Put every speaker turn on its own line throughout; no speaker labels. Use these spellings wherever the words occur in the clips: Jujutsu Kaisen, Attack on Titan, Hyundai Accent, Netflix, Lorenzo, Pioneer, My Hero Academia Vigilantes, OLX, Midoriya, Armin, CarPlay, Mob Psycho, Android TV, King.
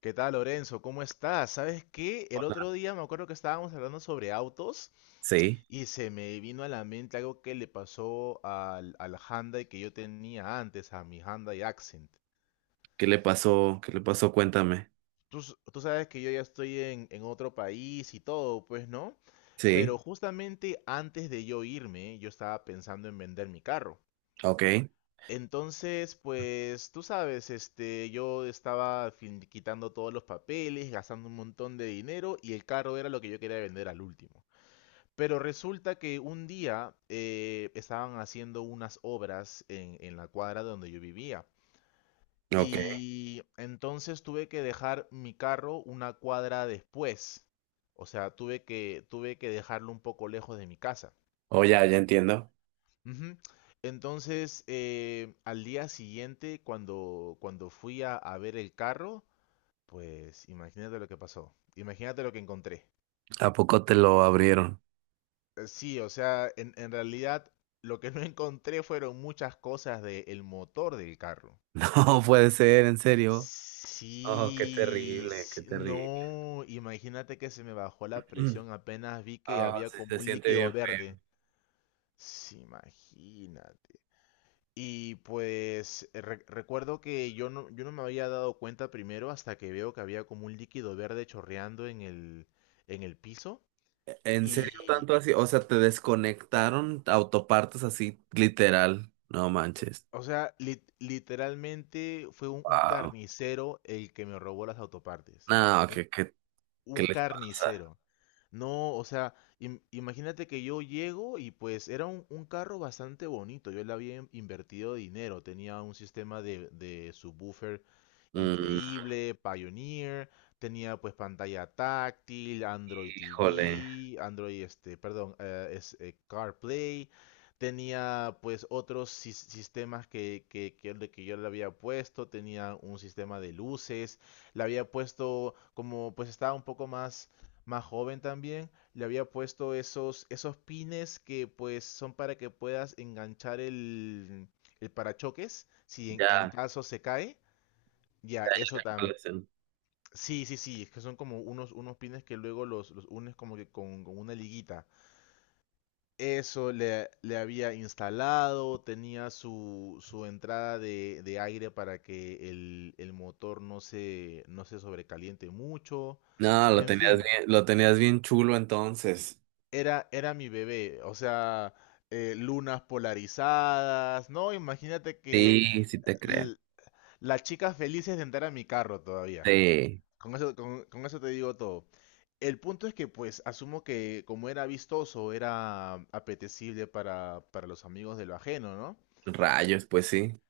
¿Qué tal, Lorenzo? ¿Cómo estás? ¿Sabes qué? El otro día me acuerdo que estábamos hablando sobre autos
Sí.
y se me vino a la mente algo que le pasó al Hyundai que yo tenía antes, a mi Hyundai Accent.
¿Qué le pasó? ¿Qué le pasó? Cuéntame.
Tú sabes que yo ya estoy en otro país y todo, pues, ¿no?
Sí.
Pero justamente antes de yo irme, yo estaba pensando en vender mi carro.
Ok,
Entonces, pues tú sabes, este, yo estaba quitando todos los papeles, gastando un montón de dinero y el carro era lo que yo quería vender al último. Pero resulta que un día estaban haciendo unas obras en la cuadra donde yo vivía.
ok.
Y entonces tuve que dejar mi carro una cuadra después. O sea, tuve que dejarlo un poco lejos de mi casa.
Oh, ya, ya entiendo.
Ujú. Entonces, al día siguiente, cuando fui a ver el carro, pues imagínate lo que pasó. Imagínate lo que encontré.
¿A poco te lo abrieron?
Sí, o sea, en realidad lo que no encontré fueron muchas cosas del motor del carro.
No puede ser, en serio. Oh, qué
Sí,
terrible, qué
sí,
terrible.
no, imagínate que se me bajó la
Mm.
presión apenas vi que
Ah,
había
sí,
como
se
un
siente
líquido
bien
verde.
feo.
Sí, imagínate. Y pues recuerdo que yo no me había dado cuenta primero hasta que veo que había como un líquido verde chorreando en el piso.
¿En serio
Y,
tanto así? O sea, te desconectaron autopartes así, literal. No manches.
o sea, literalmente fue un
Wow.
carnicero el que me robó las autopartes.
No, ¿qué
Un
les pasa?
carnicero. No, o sea, imagínate que yo llego y pues era un carro bastante bonito. Yo le había invertido dinero. Tenía un sistema de subwoofer
Mm,
increíble, Pioneer. Tenía pues pantalla táctil, Android
híjole.
TV, Android, perdón, es, CarPlay. Tenía pues otros sistemas que yo le había puesto. Tenía un sistema de luces le había puesto, como pues estaba un poco más joven también, le había puesto esos, esos pines que pues son para que puedas enganchar el parachoques si en
Ya,
caso se cae. Ya,
ya,
eso
ya.
tam...
Ya, ya.
Sí, sí, sí, es que son como unos pines que luego los unes como que con una liguita. Eso le había instalado, tenía su entrada de aire para que el motor no se sobrecaliente mucho.
No, lo
En
tenías
fin,
bien, lo tenías bien chulo entonces.
era mi bebé. O sea, lunas polarizadas, ¿no? Imagínate que
Sí, sí te creo.
l- las chicas felices de entrar a mi carro todavía.
Sí,
Con eso, con eso te digo todo. El punto es que, pues, asumo que como era vistoso, era apetecible para los amigos de lo ajeno, ¿no?
rayos, pues sí.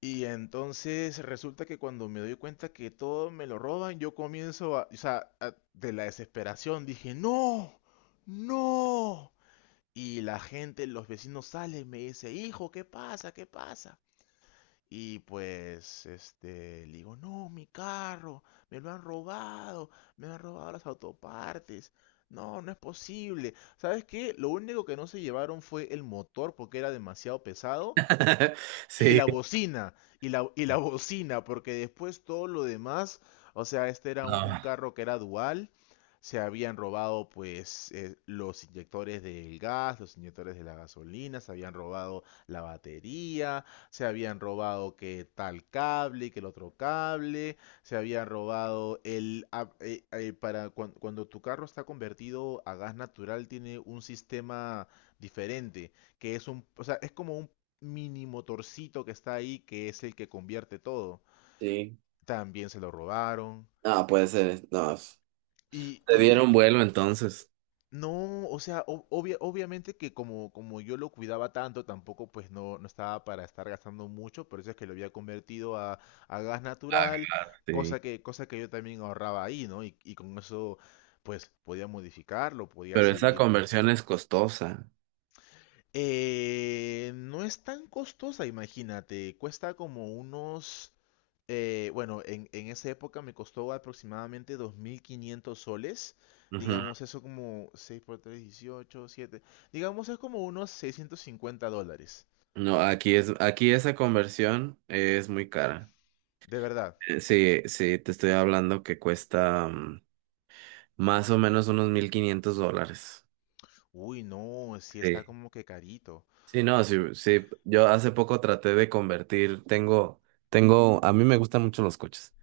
Y entonces resulta que cuando me doy cuenta que todo me lo roban, yo comienzo a, o sea, de la desesperación dije, no, no. Y la gente, los vecinos salen, me dice, hijo, ¿qué pasa? ¿Qué pasa? Y pues, este, le digo, no, mi carro, me lo han robado, me han robado las autopartes. No, no es posible. ¿Sabes qué? Lo único que no se llevaron fue el motor porque era demasiado pesado y
Sí,
la bocina, y la bocina, porque después todo lo demás, o sea, este era un
no.
carro que era dual, se habían robado pues los inyectores del gas, los inyectores de la gasolina, se habían robado la batería, se habían robado que tal cable, que el otro cable, se habían robado el... ah, para cuando tu carro está convertido a gas natural tiene un sistema diferente que es un, o sea, es como un mini motorcito que está ahí, que es el que convierte todo,
Sí.
también se lo robaron.
No, puede ser. No.
Y,
Te
y,
dieron
y
vuelo entonces.
no, o sea, obviamente que como yo lo cuidaba tanto, tampoco pues no estaba para estar gastando mucho, por eso es que lo había convertido a gas
Ah,
natural,
claro, sí.
cosa que yo también ahorraba ahí, ¿no? Y con eso pues podía modificarlo, podía
Pero esa
seguir.
conversión es costosa.
No es tan costosa, imagínate. Cuesta como unos... bueno, en esa época me costó aproximadamente 2500 soles.
Ujú.
Digamos, eso como 6 por 3 18 7, digamos, es como unos $650.
No, aquí esa conversión es muy cara.
De verdad.
Sí, sí, te estoy hablando que cuesta más o menos unos $1,500.
Uy, no, sí está
Sí.
como que carito.
Sí, no, sí, sí. Yo hace poco traté de convertir, a mí me gustan mucho los coches.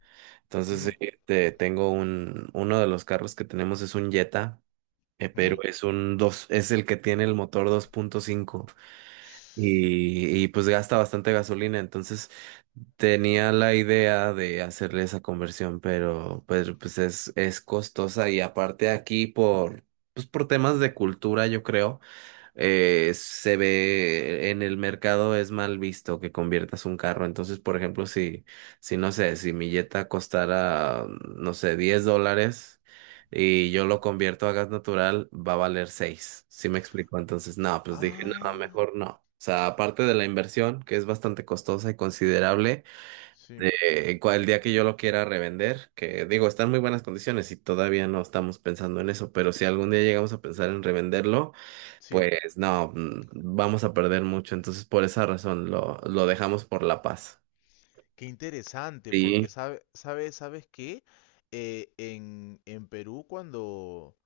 Entonces,
Ujú,
sí, tengo uno de los carros que tenemos es un Jetta, pero
ujú.
es el que tiene el motor 2.5 y pues gasta bastante gasolina. Entonces, tenía la idea de hacerle esa conversión, pero pues es costosa y aparte aquí pues por temas de cultura, yo creo se ve en el mercado es mal visto que conviertas un carro. Entonces, por ejemplo, si no sé, si mi Jetta costara, no sé, $10 y yo lo convierto a gas natural, va a valer seis. ¿Sí me explico? Entonces, no, pues dije, no,
Ah,
mejor no. O sea, aparte de la inversión, que es bastante costosa y considerable,
sí,
el día que yo lo quiera revender, que digo, está en muy buenas condiciones y todavía no estamos pensando en eso, pero si algún día llegamos a pensar en revenderlo,
sí.
pues no, vamos a perder mucho, entonces por esa razón lo dejamos por la paz.
Qué interesante, porque
Sí,
sabe, sabe, ¿sabes qué? En Perú, cuando,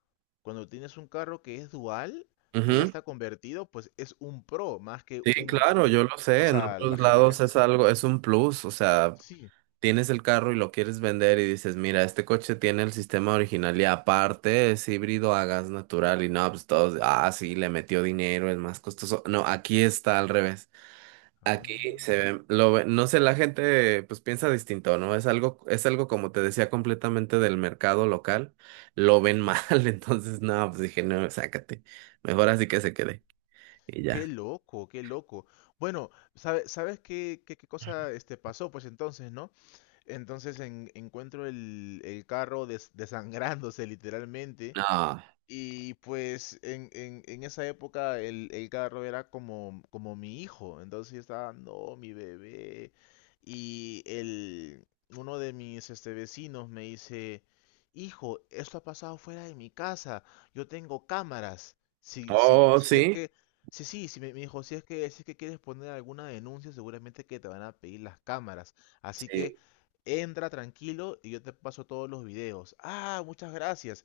cuando tienes un carro que es dual, que ya
ujú.
está convertido, pues es un pro, más que
Sí,
un,
claro, yo
un-
lo
o
sé, en
sea, la,
otros
ge- la
lados
gente
es
dice, "Mm,
algo, es un plus, o sea,
sí."
tienes el carro y lo quieres vender y dices, mira, este coche tiene el sistema original y aparte es híbrido a gas natural y no, pues todos, ah, sí, le metió dinero, es más costoso. No, aquí está al revés. Aquí
Ah,
se ve, lo ve- no sé, la gente pues piensa distinto, ¿no? Es algo, como te decía, completamente del mercado local, lo ven mal. Entonces no, pues dije, no, sácate, mejor así que se quede, y
qué
ya.
loco, qué loco. Bueno, ¿sabes qué, qué cosa este, pasó? Pues entonces, ¿no? Entonces encuentro el carro desangrándose literalmente.
No.
Y pues en esa época el carro era como mi hijo, entonces yo estaba, no, mi bebé. Y el, uno de mis vecinos me dice, hijo, esto ha pasado fuera de mi casa, yo tengo cámaras.
Oh,
Si es
sí,
que, sí, sí, sí, me dijo, si es que quieres poner alguna denuncia, seguramente que te van a pedir las cámaras. Así que
sí.
entra tranquilo y yo te paso todos los videos. Ah, muchas gracias.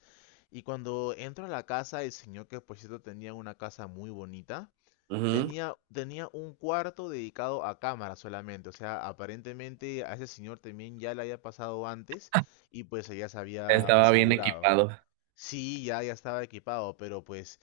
Y cuando entro a la casa, el señor que por cierto tenía una casa muy bonita,
Ujú.
tenía un cuarto dedicado a cámaras solamente. O sea, aparentemente a ese señor también ya le había pasado antes y pues ella se había
Estaba bien
asegurado.
equipado.
Sí, ya, ya estaba equipado, pero pues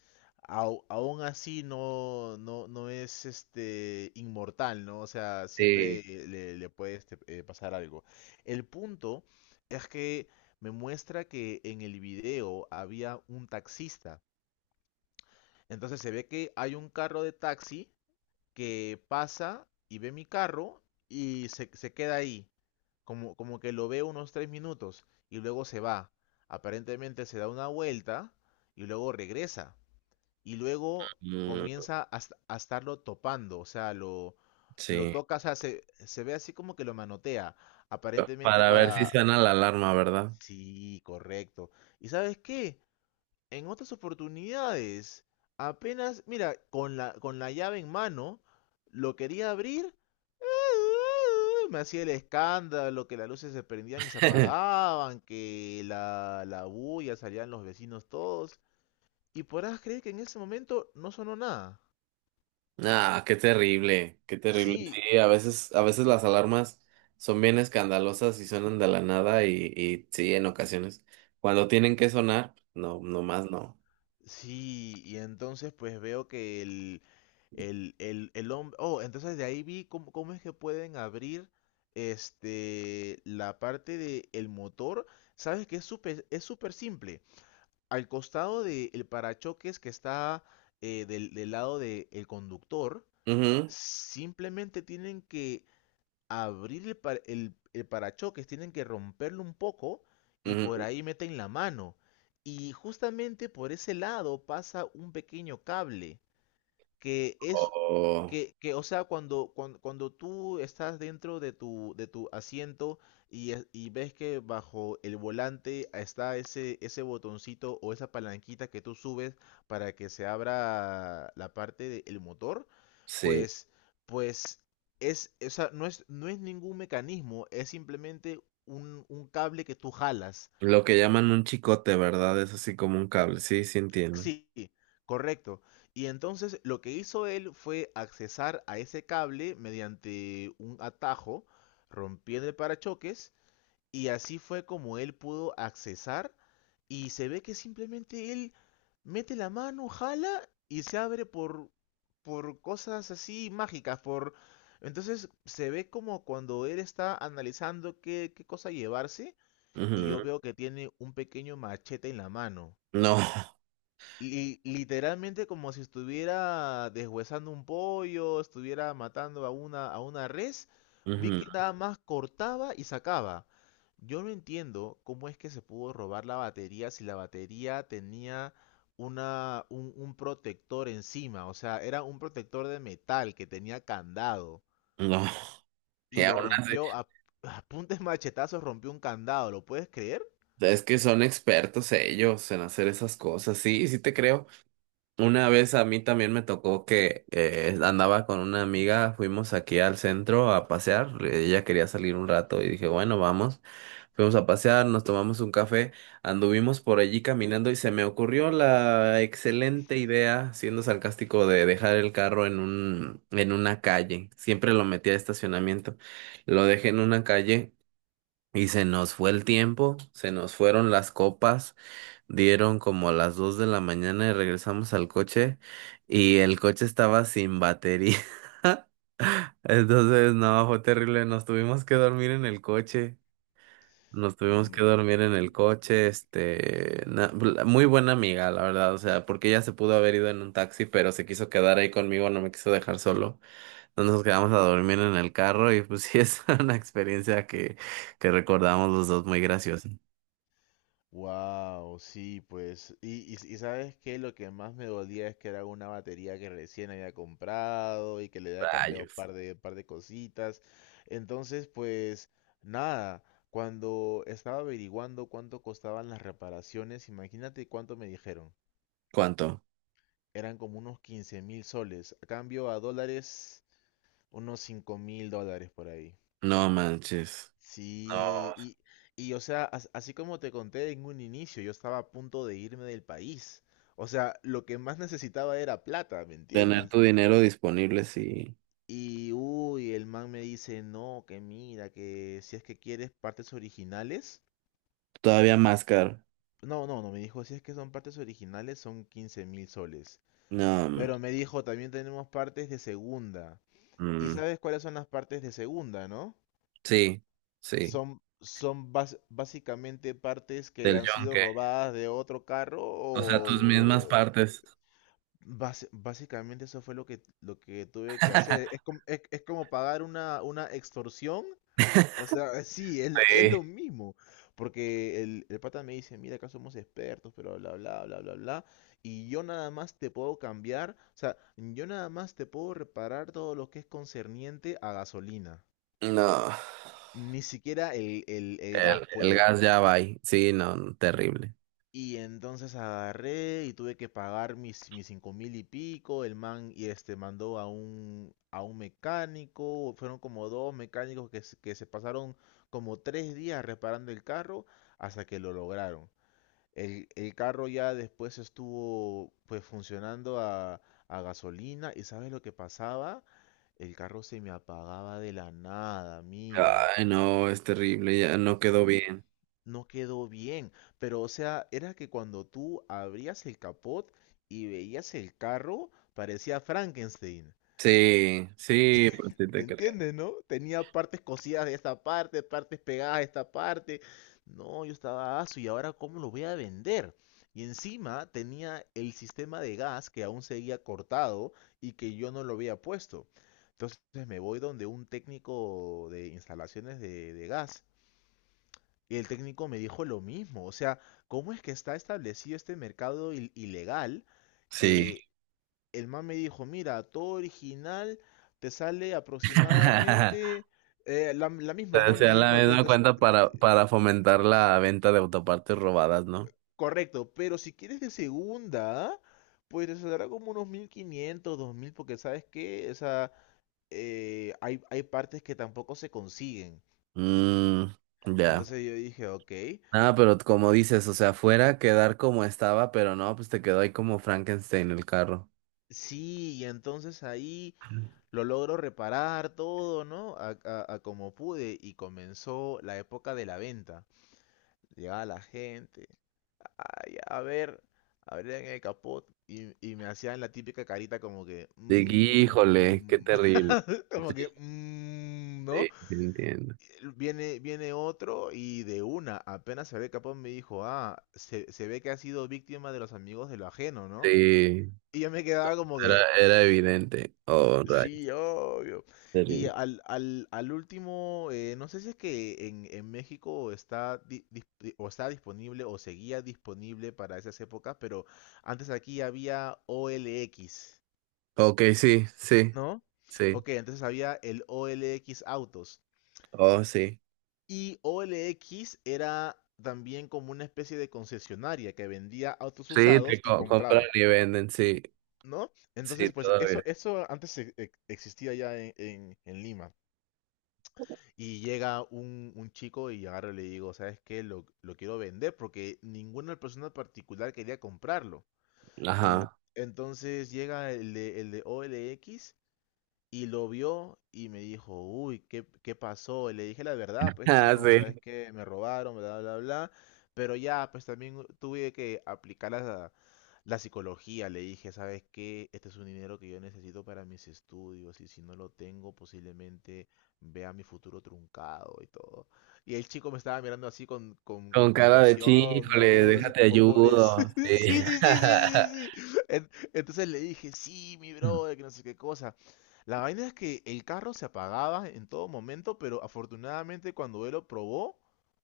aún así no, no, no es este inmortal, ¿no? O sea, siempre
Sí.
le puede pasar algo. El punto es que me muestra que en el video había un taxista. Entonces se ve que hay un carro de taxi que pasa y ve mi carro y se queda ahí, como que lo ve unos 3 minutos y luego se va. Aparentemente se da una vuelta y luego regresa y luego
Mm,
comienza a estarlo topando, o sea, lo
sí.
toca, o sea, se ve así como que lo manotea, aparentemente
Para ver si
para...
suena la alarma, ¿verdad?
Sí, correcto. ¿Y sabes qué? En otras oportunidades, apenas, mira, con la llave en mano, lo quería abrir, me hacía el escándalo, que las luces se prendían y se apagaban, que la bulla salían los vecinos todos. Y podrás creer que en ese momento no sonó nada.
Ah, qué terrible, qué terrible.
Sí,
Sí, a veces las alarmas son bien escandalosas y suenan de la nada y sí, en ocasiones. Cuando tienen que sonar, no, nomás no.
sí, y entonces pues veo que el hombre... Oh, entonces de ahí vi cómo es que pueden abrir la parte del motor. Sabes que es súper simple. Al costado del parachoques que está del lado del conductor,
Ujú,
simplemente tienen que abrir el parachoques, tienen que romperlo un poco y por
ujú.
ahí meten la mano. Y justamente por ese lado pasa un pequeño cable que es
Oh,
que, o sea, cuando tú estás dentro de tu asiento y, y ves que bajo el volante está ese botoncito o esa palanquita que tú subes para que se abra la parte del motor,
sí.
pues, pues es, o sea, no es ningún mecanismo, es simplemente un cable que tú jalas.
Lo que llaman un chicote, ¿verdad? Es así como un cable. Sí, sí entiendo.
Sí, correcto. Y entonces lo que hizo él fue accesar a ese cable mediante un atajo, rompiendo el parachoques, y así fue como él pudo accesar. Y se ve que simplemente él mete la mano, jala y se abre por cosas así mágicas, por... Entonces se ve como cuando él está analizando qué cosa llevarse y yo
Ujú.
veo que tiene un pequeño machete en la mano
No.
literalmente como si estuviera deshuesando un pollo, estuviera matando a una res, vi
Ujú,
que nada más cortaba y sacaba. Yo no entiendo cómo es que se pudo robar la batería si la batería tenía un protector encima, o sea, era un protector de metal que tenía candado
no. Y
y lo
aún así,
rompió a, a puntes machetazos, rompió un candado, ¿lo puedes creer?
es que son expertos ellos en hacer esas cosas. Sí, sí te creo. Una vez a mí también me tocó que andaba con una amiga, fuimos aquí al centro a pasear, ella quería salir un rato y dije, bueno, vamos, fuimos a pasear, nos tomamos un café, anduvimos por allí caminando y se me ocurrió la excelente idea, siendo sarcástico, de dejar el carro en en una calle, siempre lo metía a estacionamiento, lo dejé en una calle y se nos fue el tiempo, se nos fueron las copas. Dieron como a las 2 de la mañana y regresamos al coche y el coche estaba sin batería. Entonces, no, fue terrible. Nos tuvimos que dormir en el coche. Nos
No
tuvimos que
me...
dormir en el coche. Muy buena amiga, la verdad. O sea, porque ella se pudo haber ido en un taxi, pero se quiso quedar ahí conmigo, no me quiso dejar solo. Entonces nos quedamos a dormir en el carro y pues sí, es una experiencia que recordamos los dos muy graciosa.
Wow, sí, pues. Y sabes qué, lo que más me dolía es que era una batería que recién había comprado y que le había cambiado un
Rayos.
par de cositas. Entonces, pues, nada, cuando estaba averiguando cuánto costaban las reparaciones, imagínate cuánto me dijeron.
¿Cuánto?
Eran como unos 15,000 soles. A cambio a dólares, unos $5000 por ahí.
No manches. No.
Sí, y o sea, así como te conté en un inicio, yo estaba a punto de irme del país. O sea, lo que más necesitaba era plata, ¿me
Tener
entiendes?
tu dinero disponible, sí.
Y uy, el man me dice, no, que mira, que si es que quieres partes originales.
Todavía más caro.
No, no, no, me dijo, si es que son partes originales son 15,000 soles.
No,
Pero me dijo, también tenemos partes de segunda.
mm,
¿Y
mm,
sabes cuáles son las partes de segunda, no?
sí, sí.
Básicamente partes que
Del
han sido
yonque.
robadas de otro carro
O sea, tus mismas partes.
básicamente eso fue lo lo que tuve que hacer. Es es como pagar una extorsión. O sea, sí, es
Sí.
lo mismo. Porque el pata me dice, mira, acá somos expertos, pero bla, bla, bla, bla, bla. Y yo nada más te puedo cambiar. O sea, yo nada más te puedo reparar todo lo que es concerniente a gasolina.
No.
Ni siquiera el gas
El
puedo.
gas ya va ahí. Sí, no, terrible.
Y entonces agarré y tuve que pagar mis 5 mil y pico. El man y este mandó a un mecánico. Fueron como dos mecánicos que se pasaron como 3 días reparando el carro hasta que lo lograron. El carro ya después estuvo pues funcionando a gasolina. ¿Y sabes lo que pasaba? El carro se me apagaba de la nada, amigo,
Ay, no, es terrible, ya no quedó bien.
no quedó bien. Pero, o sea, era que cuando tú abrías el capot y veías el carro, parecía Frankenstein.
Sí, sí, pues sí
¿Te
te creo.
entiendes, no? Tenía partes cosidas de esta parte, partes pegadas de esta parte. No, yo estaba aso y ahora cómo lo voy a vender. Y encima tenía el sistema de gas que aún seguía cortado y que yo no lo había puesto. Entonces me voy donde un técnico de instalaciones de gas y el técnico me dijo lo mismo, o sea, ¿cómo es que está establecido este mercado ilegal?
Sí.
Que el man me dijo, mira, todo original te sale aproximadamente la misma,
O
¿no? Me
sea, la
dijo,
misma cuenta para fomentar la venta de autopartes robadas, ¿no?
correcto, pero si quieres de segunda, pues te saldrá como unos 1.500 2 mil porque sabes que, o sea, hay partes que tampoco se consiguen.
Mm, ya.
Entonces yo dije, ok,
Ah, pero como dices, o sea, fuera quedar como estaba, pero no, pues te quedó ahí como Frankenstein el carro.
sí, y entonces ahí... Lo logro reparar todo, ¿no? A como pude y comenzó la época de la venta. Llegaba la gente, ay, a ver, abrían el capot y me hacían la típica carita como que,
De híjole, qué
"Mm",
terrible.
como
Sí,
que, "Mm",
sí,
¿no?
sí entiendo.
Viene otro y de una, apenas se ve capón, me dijo, ah, se ve que ha sido víctima de los amigos de lo ajeno, ¿no?
Sí,
Y yo me quedaba como que,
era evidente. Oh, rayo.
sí, obvio. Y
Terrible.
al último, no sé si es que en México está, o está disponible o seguía disponible para esas épocas, pero antes aquí había OLX,
Ok, sí, sí,
¿no?
sí.
Ok, entonces había el OLX Autos.
Oh, sí.
Y OLX era también como una especie de concesionaria que vendía autos
Sí,
usados y
compran
compraba,
y venden, sí,
¿no?
sí,
Entonces, pues
todavía.
eso antes existía ya en, en Lima. Y llega un chico y agarro y le digo, ¿sabes qué? Lo quiero vender porque ninguna persona en particular quería comprarlo.
Ajá.
En- entonces llega el de o l x y lo vio y me dijo, uy, ¿qué pasó? Y le dije la verdad, pues no,
Ah,
no, sabes
sí.
qué, me robaron, bla, bla, bla. Pero ya, pues también tuve que aplicar la psicología. Le dije, ¿sabes qué? Este es un dinero que yo necesito para mis estudios y si no lo tengo, posiblemente vea mi futuro truncado y todo. Y el chico me estaba mirando así con
Con cara de "Sí,
compasión,
híjole,
¿no? Así
déjate
como pobres.
ayudo". Sí.
Sí, sí, sí, sí, sí, sí, sí. Entonces le dije, sí, mi brother, que no sé qué cosa. La vaina es que el carro se apagaba en todo momento, pero afortunadamente cuando él lo probó,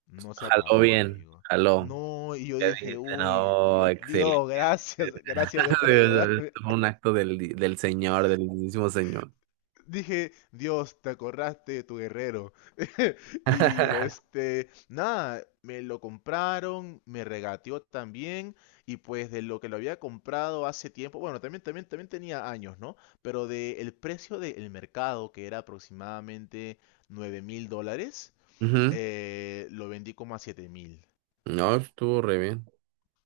no se
Jaló
apagó,
bien,
amigo.
jaló.
No, y yo
Ya
dije,
dijiste,
uy,
no,
Dios,
excelente.
Dios, gracias, gracias a Dios por ayudarme.
Esto fue un acto del señor, del mismo señor.
Dije, Dios, te acordaste de tu guerrero. Y este, nada, me lo compraron, me regateó también, y pues de lo que lo había comprado hace tiempo, bueno, también tenía años, ¿no? Pero del precio del mercado, que era aproximadamente 9 mil dólares,
Ujú.
lo vendí como a 7 mil.
No, estuvo re bien.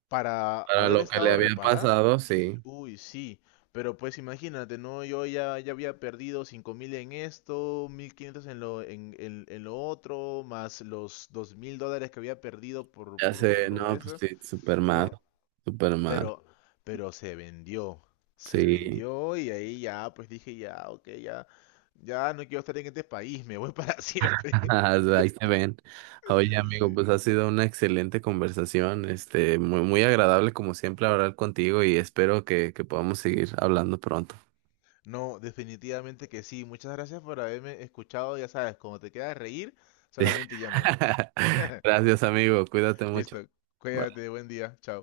Para
Para
haber
lo que le
estado
había
reparada,
pasado,
pues,
sí.
uy, sí, pero pues imagínate, ¿no? Yo ya había perdido 5 mil en esto, 1.500 en en lo otro, más los 2 mil dólares que había perdido
Ya
por
sé,
lo
no, pues
eso,
sí, súper mal,
¿no?
súper mal.
Pero, pero se
Sí,
vendió y ahí ya, pues dije, ya, ok, ya, ya no quiero estar en este país, me voy para siempre.
ahí se ven. Oye, amigo,
Sí.
pues ha sido una excelente conversación, muy, muy agradable como siempre hablar contigo y espero que podamos seguir hablando pronto.
No, definitivamente que sí. Muchas gracias por haberme escuchado. Ya sabes, cuando te queda reír,
Sí.
solamente llámame.
Gracias, amigo, cuídate mucho.
Listo.
Bye.
Cuídate, buen día. Chao.